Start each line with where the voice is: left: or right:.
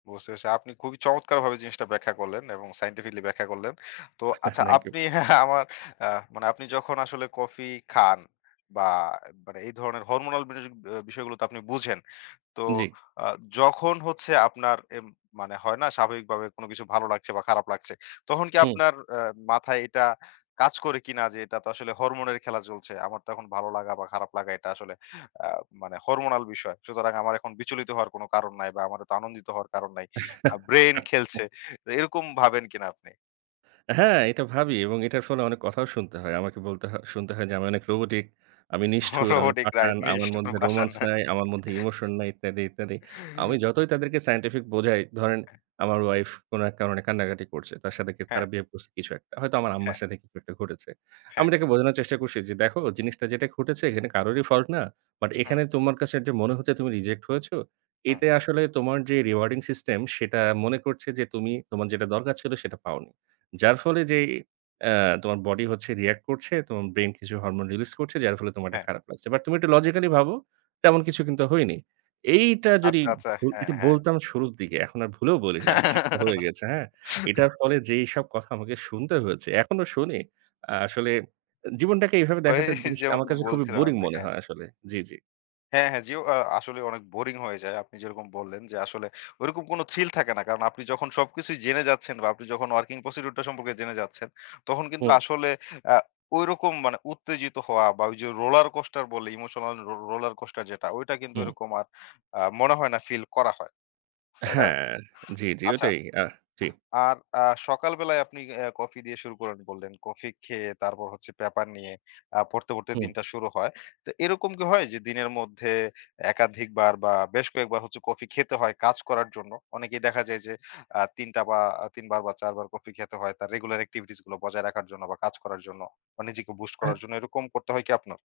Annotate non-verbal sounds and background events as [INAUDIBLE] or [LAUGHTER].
left: বুঝতে পারছি। আপনি খুবই চমৎকারভাবে জিনিসটা ব্যাখ্যা করলেন এবং সায়েন্টিফিক্যালি ব্যাখ্যা করলেন। তো
right: [CHUCKLES]
left: আচ্ছা
right: থ্যাংক ইউ।
left: আপনি [LAUGHS] আমার আ মানে আপনি যখন আসলে কফি খান বা মানে এই ধরনের হরমোনাল বিষ বিষয়গুলো তো আপনি বুঝেন। তো
right: জী।
left: আ যখন হচ্ছে আপনার এ মানে হয় না স্বাভাবিকভাবে কোন কিছু ভালো লাগছে বা খারাপ লাগছে, তখন কি
right: হুম।
left: আপনার আ মাথায় এটা কাজ করে কিনা যে, এটা তো আসলে হরমোন এর খেলা চলছে। আমার তো এখন ভালো লাগা বা খারাপ লাগা এটা আসলে আ মানে হরমোনাল বিষয়। সুতরাং আমার এখন বিচলিত হওয়ার কোন কারণ নাই বা আমার তো আনন্দিত হওয়ার কারণ নাই আ ব্রেইন খেলছে।
right: [LAUGHS]
left: এরকম ভাবেন কিনা আপনি?
right: হ্যাঁ, এটা ভাবি এবং এটার ফলে অনেক কথাও শুনতে হয়। আমাকে বলতে হয় শুনতে হয় যে, "আমি অনেক রোবটিক আমি নিষ্ঠুর, আমি
left: রোবটিক রাইট,
right: পাষাণ, আমার
left: নিষ্ঠুর,
right: মধ্যে
left: পাষান,
right: রোমান্স
left: হ্যাঁ?
right: নাই, আমার মধ্যে
left: [LAUGHS]
right: ইমোশন নাই ইত্যাদি, ইত্যাদি।" আমি যতই তাদেরকে সায়েন্টিফিক বোঝাই, ধরেন আমার ওয়াইফ কোন এক কারণে কান্নাকাটি করছে। তার সাথে কেউ
left: হ্যাঁ।
right: খারাপ বিহেভ করছে কিছু একটা। হয়তো আমার আম্মার
left: হ্যাঁ।
right: সাথে কিছু একটা ঘটেছে।
left: হ্যাঁ।
right: আমি তাকে বোঝানোর চেষ্টা করছি যে, "দেখো জিনিসটা যেটা ঘটেছে এখানে কারোরই ফল্ট না। বাট
left: হুম।
right: এখানে তোমার কাছে যে মনে হচ্ছে তুমি রিজেক্ট হয়েছো,
left: হুম।
right: এতে আসলে তোমার যে রিওয়ার্ডিং সিস্টেম সেটা মনে করছে যে তুমি তোমার যেটা দরকার ছিল সেটা পাওনি। যার ফলে যে অ্যা তোমার বডি হচ্ছে রিঅ্যাক্ট করছে, তোমার ব্রেইন কিছু হরমোন রিলিজ করছে যার ফলে তোমার এটা
left: হ্যাঁ।
right: খারাপ লাগছে। বাট তুমি একটু লজিক্যাল ভাবো, তেমন কিছু কিন্তু হয়নি।" এইটা যদি
left: আচ্ছা, আচ্ছা।
right: ভু
left: হ্যাঁ, হ্যাঁ।
right: বলতাম শুরুর দিকে। এখন আর ভুলেও বলি না। শিক্ষা হয়ে গেছে, হ্যাঁ?
left: [LAUGHS]
right: এটার ফলে যেসব কথা আমাকে শুনতে হয়েছে, এখনো শুনি। আ আসলে জীবনটাকে এভাবে
left: ওই
right: দেখাটা জিনিসটা
left: যেমন
right: আমার কাছে খুবই
left: বলছিলেন
right: বোরিং
left: আপনি,
right: মনে
left: হ্যাঁ।
right: হয় আসলে। জি, জি।
left: হ্যাঁ, হ্যাঁ জি ও আসলে অনেক বোরিং হয়ে যায়। আপনি যেরকম বললেন যে আসলে ঐরকম কোন থ্রিল থাকে না। কারণ আপনি যখন সবকিছুই জেনে যাচ্ছেন বা আপনি যখন ওয়ার্কিং প্রসিডিউর টা সম্পর্কে জেনে যাচ্ছেন তখন কিন্তু
right: হুম।
left: আসলে আ ঐরকম মানে উত্তেজিত হওয়া বা ওই যে রোলার কোস্টার বলে ইমোশনাল রোলার কোস্টার যেটা ওইটা কিন্তু
right: হুম।
left: ঐরকম আর আ মনে হয় না ফিল করা হয়, তাই না?
right: হ্যাঁ, জি, জি।
left: আচ্ছা,
right: ওটাই আ জি।
left: আর আ সকাল বেলায় আপনি আ কফি দিয়ে শুরু করেন বললেন। কফি খেয়ে তারপর হচ্ছে পেপার নিয়ে অ্যা পড়তে, পড়তে
right: হুম।
left: দিনটা শুরু হয়। তো এরকম কি হয় যে দিনের মধ্যে একাধিকবার বা বেশ কয়েকবার হচ্ছে কফি খেতে হয় কাজ করার জন্য। অনেকেই দেখা যায় যে আ ৩টা বা ৩বার বা ৪বার কফি খেতে হয় তার রেগুলার এক্টিভিটিস গুলো বজায় রাখার জন্য বা কাজ করার জন্য বা নিজেকে বুস্ট করার জন্য। এরকম করতে হয় কি আপনার?